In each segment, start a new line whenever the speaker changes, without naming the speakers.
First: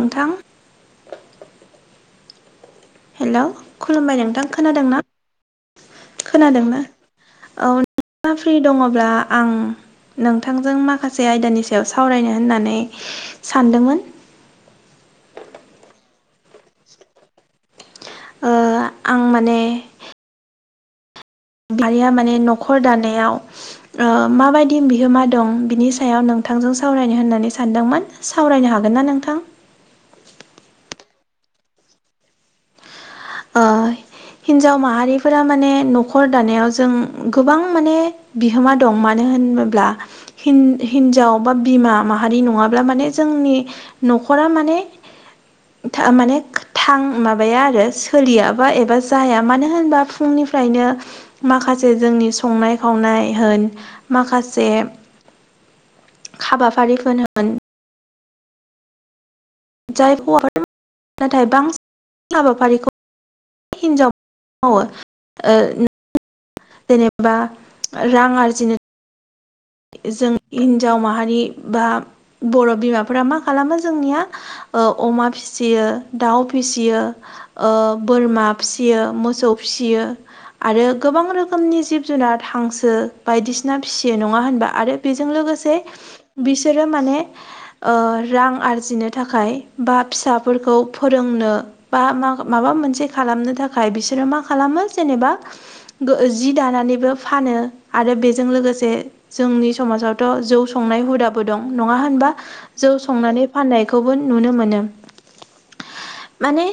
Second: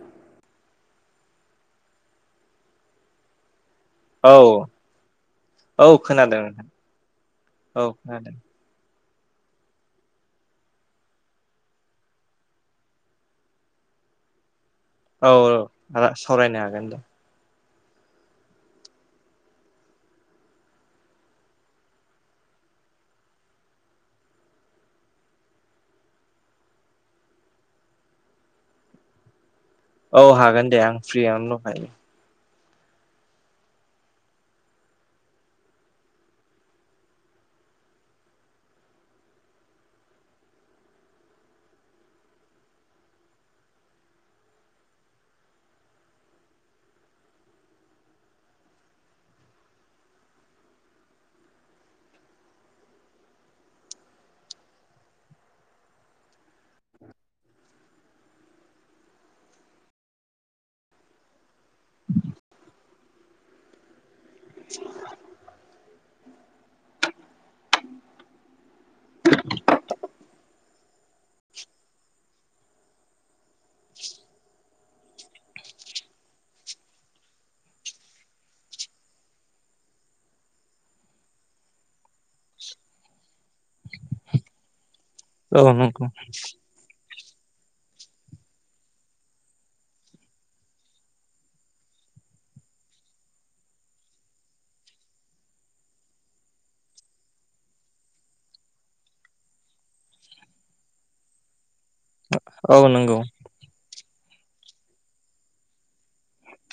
नोंथां हेल' खुलुमबाय
औ
नोंथां खोनादोंना
औ खोनादों नोंथां
खोनादोंना औ नोंथाङा फिरि दङब्ला आं नोंथांजों माखासे आयदानि सायाव सावरायनो होननानै सानदोंमोन
औ औ आ सावरायनो हागोन दे
आं माने आया माने न'खर दानायाव माबायदि बिहोमा दं बिनि सायाव नोंथांजों सावरायनो होननानै सानदोंमोन सावरायनो हागोन ना नोंथां
औ हागोन दे आं फ्रियानो दंखायो
अ हिनजाव माहारिफोरा माने न'खर दानायाव जों गोबां माने बिहोमा दं मानो होनोब्ला हिनजाव बा बिमा माहारि नङाब्ला माने जोंनि न'खरा माने माने थां माबाया आरो सोलियाबा एबा जाया मानो होनबा फुंनिफ्रायनो माखासे जोंनि संनाय खावनाय होन माखासे हाबाफारिफोर होन जाय हौवाफोर नाथाय बांसिन हाबाफारिखौ हिनजाव जेनेबा रां आरजिनो जों हिन्जाव माहारि बा बर' बिमाफोरा मा खालामो जोंनिया अमा फिसियो दाउ फिसियो बोरमा फिसियो मोसौ फिसियो। आरो गोबां रोखोमनि जिब जुनार हांसो बायदिसिना फिसियो नङा होनबा आरो बेजों लोगोसे बिसोरो माने रां आरजिनो थाखाय बा फिसाफोरखौ फोरोंनो बा मा माबा मोनसे खालामनो थाखाय बिसोरो मा खालामो जेनेबा जि दानानैबो फानो आरो बेजों लोगोसे जोंनि समाजावथ' जौ संनाय हुदाबो दं नङा होनबा
औ नंगौ औ
जौ
नंगौ
संनानै फाननायखौबो नुनो मोनो। माने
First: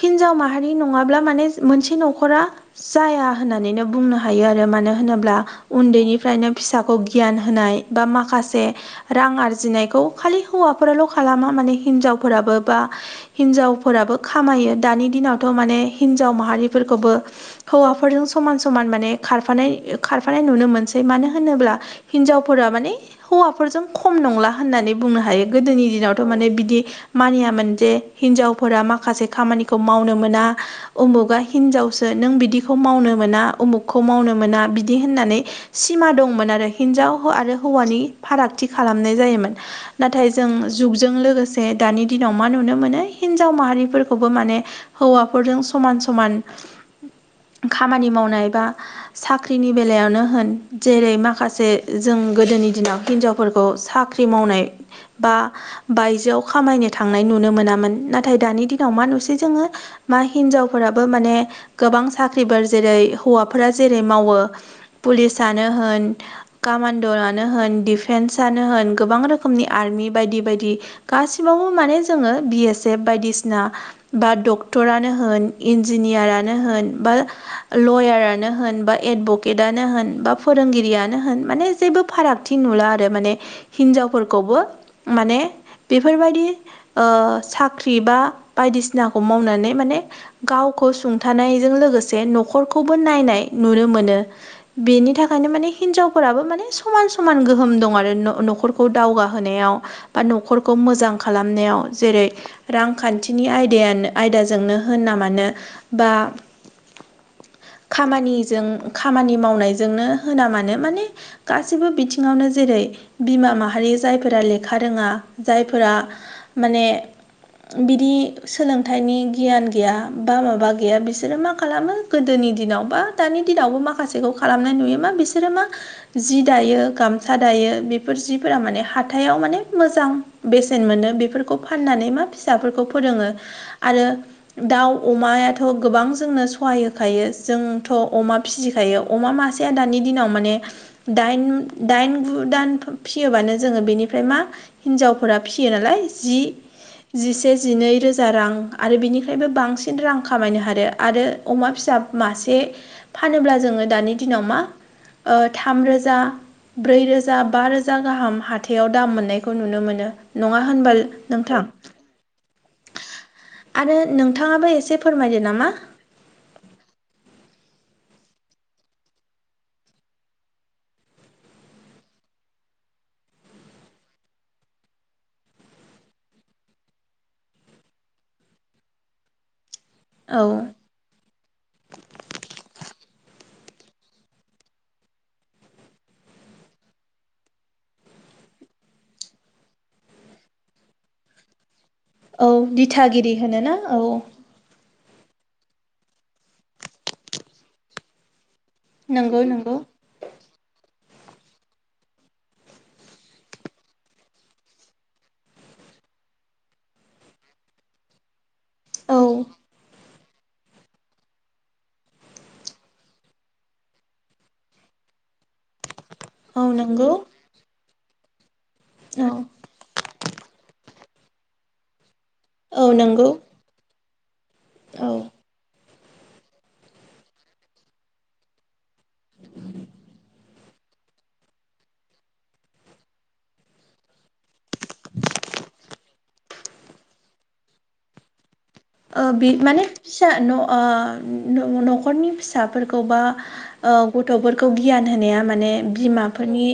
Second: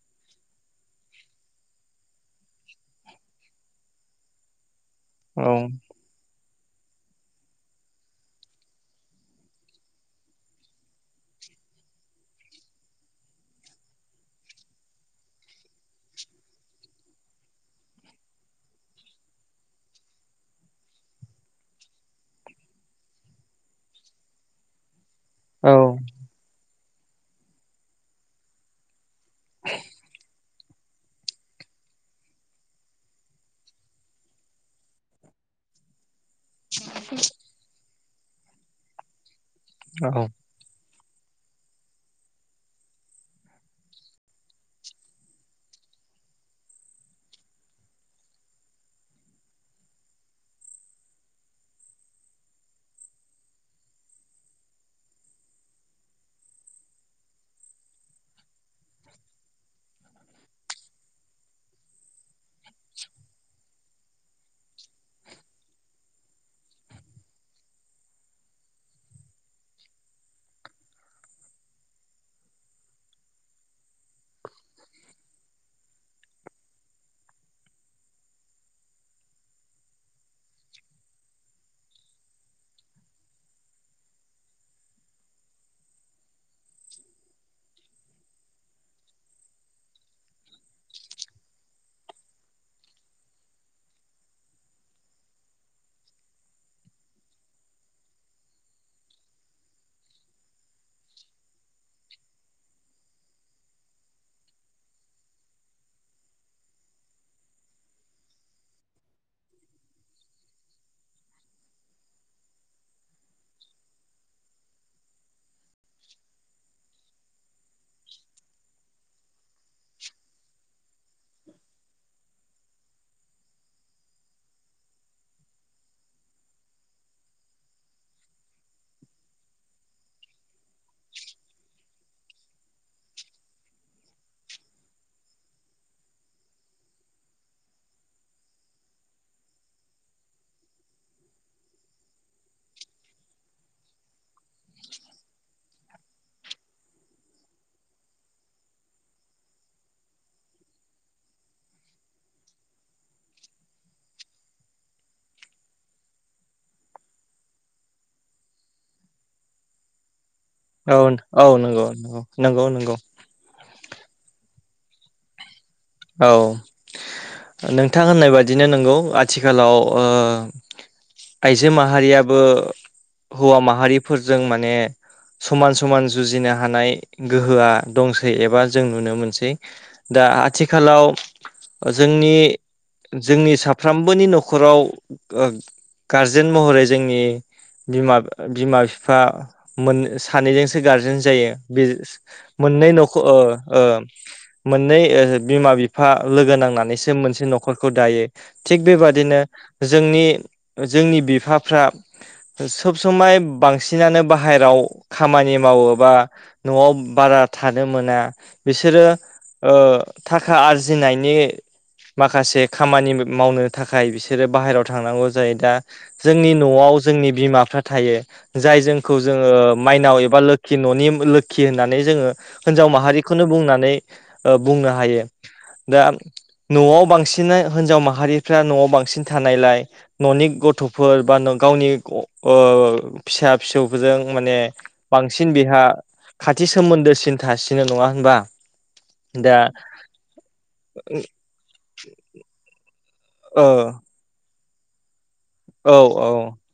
हिन्जाव माहारि नङाब्ला माने मोनसे न'खरा जाया होननानैनो बुंनो हायो आरो मानो होनोब्ला
औ
उन्दैनिफ्रायनो फिसा खौ गियान होनाय बा माखासे रां आरजिनायखौ खालि हौवाफोराल' खालामा माने हिनजावफोराबो बा हिनजावफोराबो खामायो दानि दिनावथ' माने हिनजाव माहारिफोरखौबो हौवाफोरजों समान समान माने खारफानाय खारफानाय नुनो मोनसै मानो होनोब्ला हिनजावफोरा माने हौवाफोरजों खम नंला होननानै बुंनो हायो
औ
गोदोनि
औ
दिनावथ' माने बिदि मानियामोन जे हिनजावफोरा माखासे खामानिखौ मावनो मोना उमुगा हिनजावसो नों बिदिखौ मावनो मोना उमुगखौ मावनो मोना बिदि होननानै सिमा दंमोन आरो। हिनजाव आरो हौवानि फारागथि खालामनाय जायोमोन नाथाय जों जुगजों लोगोसे दानि दिनाव मा नुनो मोनो हिन्जाव माहारिफोरखौबो माने हौवाफोरजों समान समान खामानि मावनाय बा साख्रिनि बेलायावनो होन जेरै माखासे माखासे जों गोदोनि दिनाव हिनजावफोरखौ साख्रि मावनाय बा बायजोआव खामायनो थांनाय नुनो मोनामोन नाथाय दानि दिनाव मा नुसै जोङो मा हिनजावफोराबो माने गोबां साख्रिफोर जेरै हौवाफोरा जेरै मावो। पुलिसानो होन कामान्ड'नो होन डिफेन्सनो होन गोबां रोखोमनि आर्मि बायदि बायदि गासिबावबो माने जोङो बि एस एफ बायदिसिना बा डक्टरानो होन इन्जिनियारानो होन बा लयारानो होन बा एडभकेटनो होन बा फोरोंगिरियानो होन माने जेबो फारागथि नुला आरो माने हिनजावफोरखौबो माने बेफोरबायदि साख्रि बा बायदिसिनाखौ मावनानै माने गावखौ सुंथानायजों लोगोसे न'खरखौबो नायनाय नुनो मोनो। बेनि थाखायनो मानि हिनजावफोराबो माने समान समान गोहोम दं आरो न'खरखौ दावगाहोनायाव बा न'खरखौ मोजां खालामनायाव जेरै रांखान्थिनि आयदायानो आयदाजोंनो होनना मानो बा खामानिजों खामानि मावनायजोंनो होना मानो। माने गासैबो बिथिङावनो जेरै बिमा माहारि जायफोरा लेखा रोङा जायफोरा माने बिदि सोलोंथाइनि गियान गैया बा माबा गैया बिसोरो मा खालामो? गोदोनि दिनाव बा दानि दिनावबो माखासेखौ खालामनाय नुयो मा बिसोरो मा जि दायो गामसा दायो बेफोर जिफोरा माने हाथायाव माने मोजां बेसेन मोनो बेफोरखौ फाननानै मा फिसाफोरखौ फोरोङो आरो दाउ अमायाथ' गोबां जोंनो सहाय होखायो जोंथ' अमा फिसिखायो अमा मासेया दानि दिनाव माने दाइन दाइन गु दान फिसियोबानो जोङो बेनिफ्राय मा हिनजावफोरा फिसियो नालाय जि जिसे जिनै रोजा रां आरो बिनिखफ्रायबो बांसिन रां खामायनो हादों आरो अमा फिसा मासे फानोब्ला जोङो दानि दिनाव मा ओ थामरोजा ब्रैरोजा बा रोजा गाहाम हाथायाव दाम मोन्नायखौ नुनो मोनो। नङा होनबा
औ औ
नोंथां
नंगौ नंगौ नंगौ।
आरो नोंथाङाबो एसे फोरमायदो नामा?
औ नोंथां होननाय बादिनो नंगौ आथिखालाव ओ आइजो माहारियाबो हौवा माहारिफोरजों माने समान समान जुजिनो हानाय गोहोआ दंसै एबा जों नुनो मोनसै दा
औ
आथिखालाव जोंनि जोंनि साफ्रोमबोनि न'खराव गारजेन महरै जोंनि बिमा बिमा बिफा मोन सानैजोंसो गारजेन जायो बे
औ
मोननै न'खो
दिथागिरि
ओ
होनोना
ओं
औ
मोननै बिमा बिफा लोगो नांनानैसो मोनसे न'खरखौ दायो। थिग बेबादिनो
नंगौ नंगौ
जोंनि जोंनि बिफाफ्रा सब समाय बांसिनानो बाहेरायाव खामानि मावोबा न'आव बारा थानो मोना बिसोरो
औ
ओ थाखा आरजिनायनि माखासे खामानि मावनो थाखाय बिसोरो बाहेरायाव थांनांगौ जायो दा जोंनि
औ
न'आव
नंगौ
जोंनि बिमाफ्रा थायो जाय जोंखौ
औ
जोङो माइनाव एबा लो खिन'नि लोखि होननानै जोङो
औ
हिनजाव
नंगौ
माहारिखौनो बुंनानै बुंनो
औ
हायो दा न'आव बांसिन हिनजाव माहारिफ्रा न'आव बांसिन थानायलाय न'नि गथ'फोर बा गावनि फिसा फिसौ फोरजों माने बांसिन बेहा खाथि सोमोन्दोसिन थासिनो नङा होनबा
ओ बे
दा
माने फिसा न'खरनि फिसाफोरखौबा
औ
ओ गथ'फोरखौ गियान होनाया मा माने
औ औ
बिमाफोरनि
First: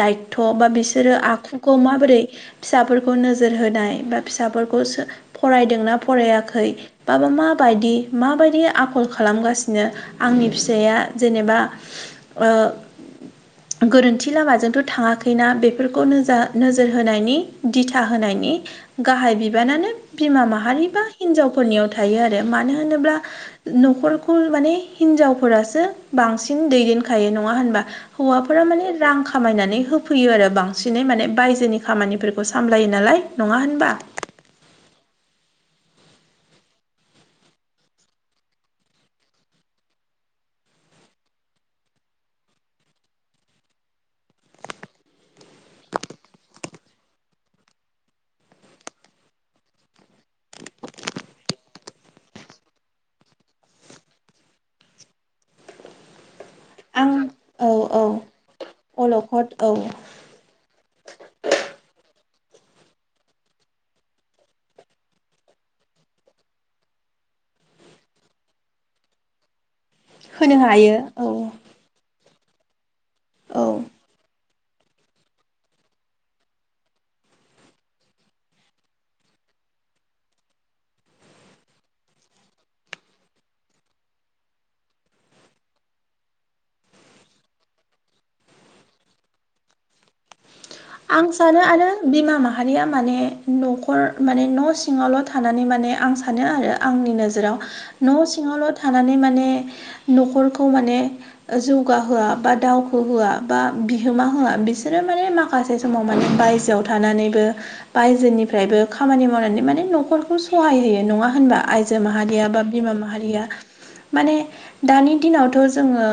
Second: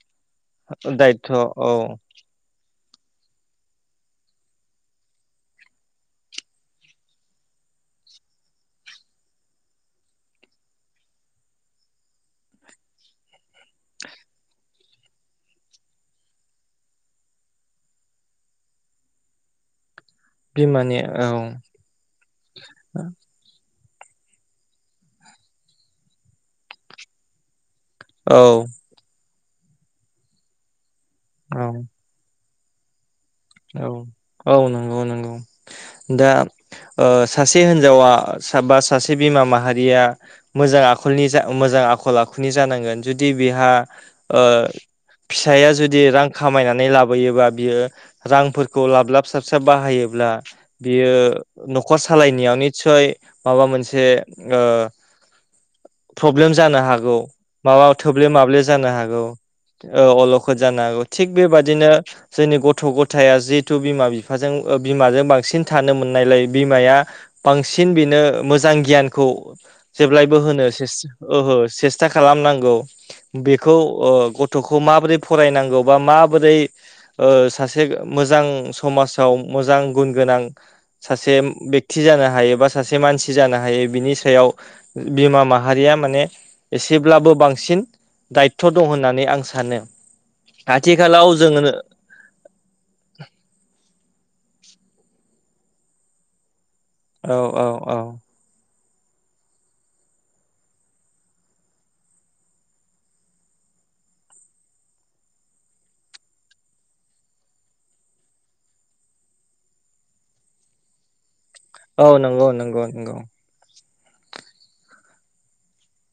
दायथ' बा बिसोरो
दायथ'
आखुखौ
औ
माबोरै फिसाफोरखौ नोजोर होनाय बा फिसाफोरखौ फरायदोंना फरायाखै बाबा माबायदि माबायदि आखल खालामगासिनो आंनि फिसाया जेनेबा ओ गोरोन्थि लामाजोंथ' थाङाखैना बेफोरखौ नोजा नोजोर होनायनि दिथा होनायनि गाहाय बिबानानो बिमा माहारि
बिमानि
बा
औ
हिनजावफोरनियाव थायो आरो मानो होनोब्ला न'खरखौ माने हिनजावफोरासो बांसिन दैदेनखायो नङा होनबा
औ
हौवाफोरा माने रां खामायनानै होफैयो आरो बांसिनै माने
औ
बायजोनि खामानिफोर खौ सामलायो नालाय नङा होनबा
औ औ नंगौ नंगौ दा सासे हिनजावा बा सासे बिमा माहारिया मोजां आखलनि जा मोजां आखल आखुनि जानांगोन जुदि बेहा ओ फिसाया जुदि रां खामायनानै लाबोयोबा बियो रांफोरखौ लाब लाब स्राबस्राब बाहायोब्ला बियो न'खर सालायनायाव निस्सय माबा मोनसे
[inaudible]
प्रब्लेम जानो
आं
हागौ
औ
माबा
औ
थोब्ले माब्ले जानो हागौ
अलखद औ
अल खद जानो हागौ थिग बेबायदिनो जोंनि गथ' गथ' थाया जिहेथु बिमा बिफाजों बिमाजों बांसिन थानो मोननायलाय बिमाया बांसिन बिनो मोजां गियानखौ जेब्लायबो होनो
हायो औ
ओहो सेस्था खालामनांगौ
औ
बेखौ गथ'खौ माबोरै फरायनांगौ बा माबोरै सासे से मोजां समाजाव मोजां गुन गोनां सासे बेक्ति जानो हायो बा सासे मानसि जानो हायो बिनि सायाव बिमा माहारिया माने एसेब्लाबो बांसिन दायथ' दं होननानै आं सानो
आं
आथिखालाव
सानो
जोङो
आरो बिमा माहारिया माने न'खर माने न' सिङावल' थानानै माने आं सानो आरो आंनि
औ
नोजोराव
औ औ
न' सि सिङावल' थानानै माने न'खरखौ माने जौगा होआ बा दावखो होआ बा बिहोमा होआ बिसोरो माने मा खासे समाव माने बायजोआव थानानैबो बायजोनिफ्रायबो खामानि मावनानै माने न'खरखौ सहाय होयो नङा होनबा आय जो
औ
माहारिया
नंगौ
बा
नंगौ
बिमा
नंगौ
माहारिया माने दानि दिनावथ' जोङो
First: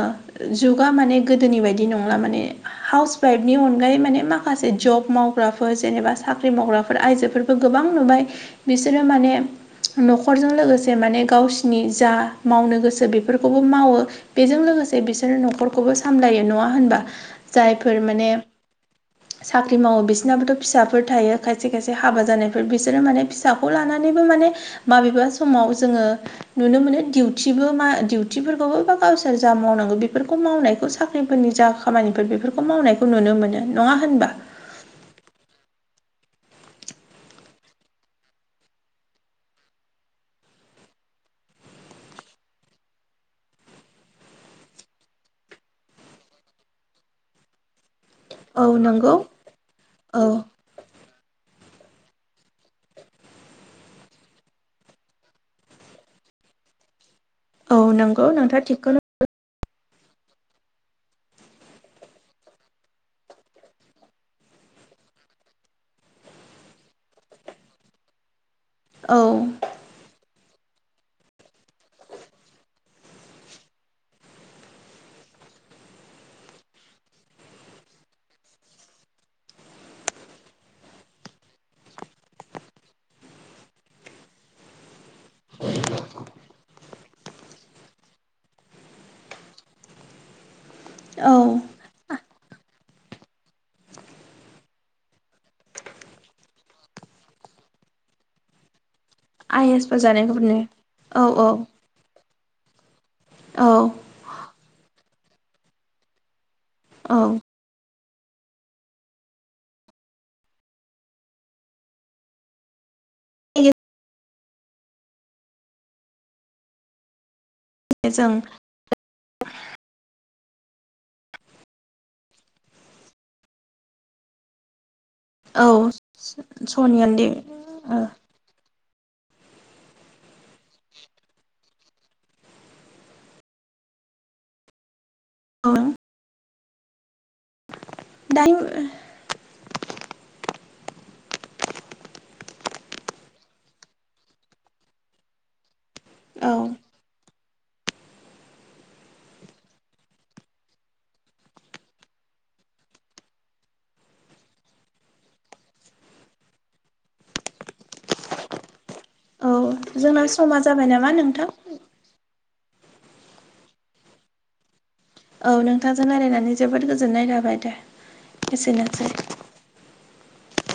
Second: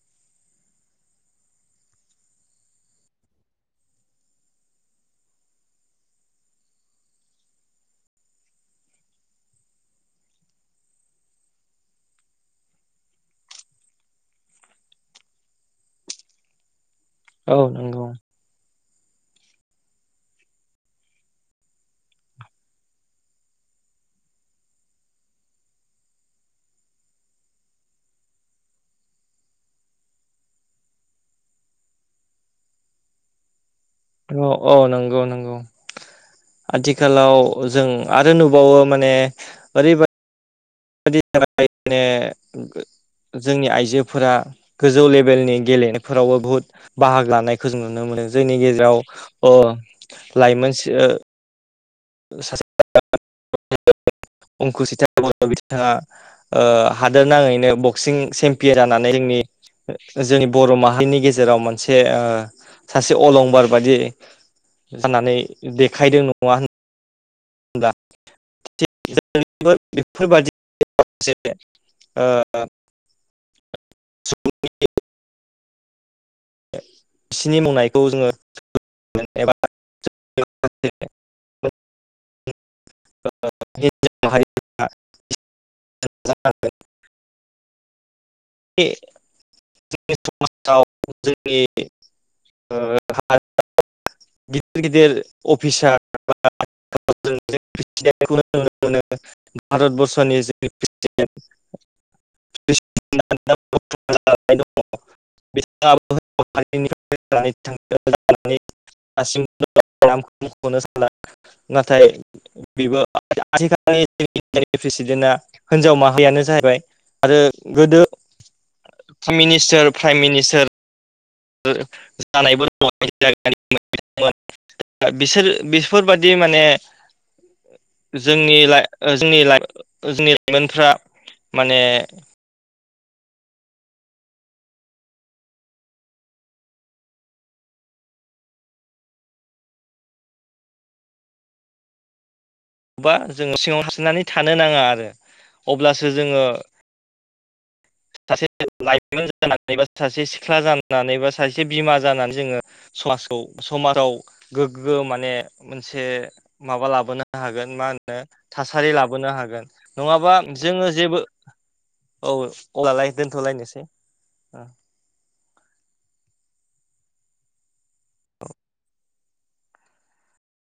जुगा माने गोदोनि बायदि नंला माने हाउस वाइफनि अनगायै माने माखासे जब मावग्राफोर जेनेबा साख्रि मावग्राफोर आइजोफोरबो गोबां नुबाय बिसोरो माने न'खरजों लोगोसे माने गावसिनि जा मावनो गोसो बेफोरखौबो मावो बेजों लोगोसे बिसोरो न'खरखौबो सामलायो नङा होनबा
औ
जायफोर
नंगौ
माने साख्रि मावो बिसोरनाबोथ' फिसाफोर थायो खायसे खायसे हाबा जानायफोर बिसोरो माने फिसाखौ लानानैबो माने माबेबा समाव जोङो नुनो मोनो दिउटिबो मा दिउटिफोरखौबो बा गावसोर जा मावनांगौ बेफोरखौ मावनायखौ साख्रि फोरनि जा खामानिफोर बेफोरखौ मावनायखौ नुनो मोनो नङा होन
औ नंगौ नंगौ आथिखालाव जों आरो नुबावो माने ओरैबा [unintelligible] जोंनि आइजोफोरा गोजौ लेभेलनि गेलेनायफोरावबो बुहुत बाहागो लानायखौ जों नुनो मोनो जोंनि
औ
गेजेराव
नंगौ औ
लाइमोन सासे [unintelligible] अंकुसिता बर' बिथाङा हादोर नाङैनो
औ
बक्सिं
नंगौ नोंथाङा
चेम्पियन
थिगखौनो
जानानै जोंनि जोंनि बर' माहारिनि गेजेराव मोनसे सासे अलंबार बायदि जानानै देखायदों नङा होन
औ
बेफोरबादि माखासे बिसिनि मावनायखौ जोङो [unintelligible] एबा [unintelligible] [unintelligible] हिनजाव माहारिफोर [unintelligible] जों समाजाव
औ
जोंनि हारियाव गिदिर गिदिर अफिसार एबा [unintelligible] खौ नुनो मोनो
आइ एस फोर
भारतबर्सनि
जानायफोरनो
[unintelligible]
औ औ
[unintelligible]
औ
जालांनाय दङ बिथाङाबो बै
औ
[unintelligible] दासिनो सान नाथाय बेबो आजिखानि प्रेसिडेन्टआ हिनजाव माहारियानो जाहैबाय आरो गोदो
जों
मिनिस्टार प्राइम मिनिस्टार जानायबो दङ। बिसोर
औ
बेफोरबादि माने
सनियान्दि
जोंनि जों जोंनि लाइमोनफ्रा माने
अ दाइमर
बबा जोङो सिङाव सिनानै थानो नाङा आरो अब्लासो जोङो।
औ
सासे लाइमोन जानानै बा सासे सिख्ला जानानै बा सासे बिमा जानानै जोङो। समाजखौ समाजाव गोग्गो माने मोनसे माबा लाबोनो हागोन मा होन थासारि लाबोनो
औ
हागोन
जोंना
नङाबा
समा जाबाय
जोङो
नामा
जेबो
नोंथां औ
औ अब्लालाय दोनथ'लायनोसै
औ नोंथांजों राय्लायनानै जोबोद गोजोननाय थाबाय दे एसेनोसै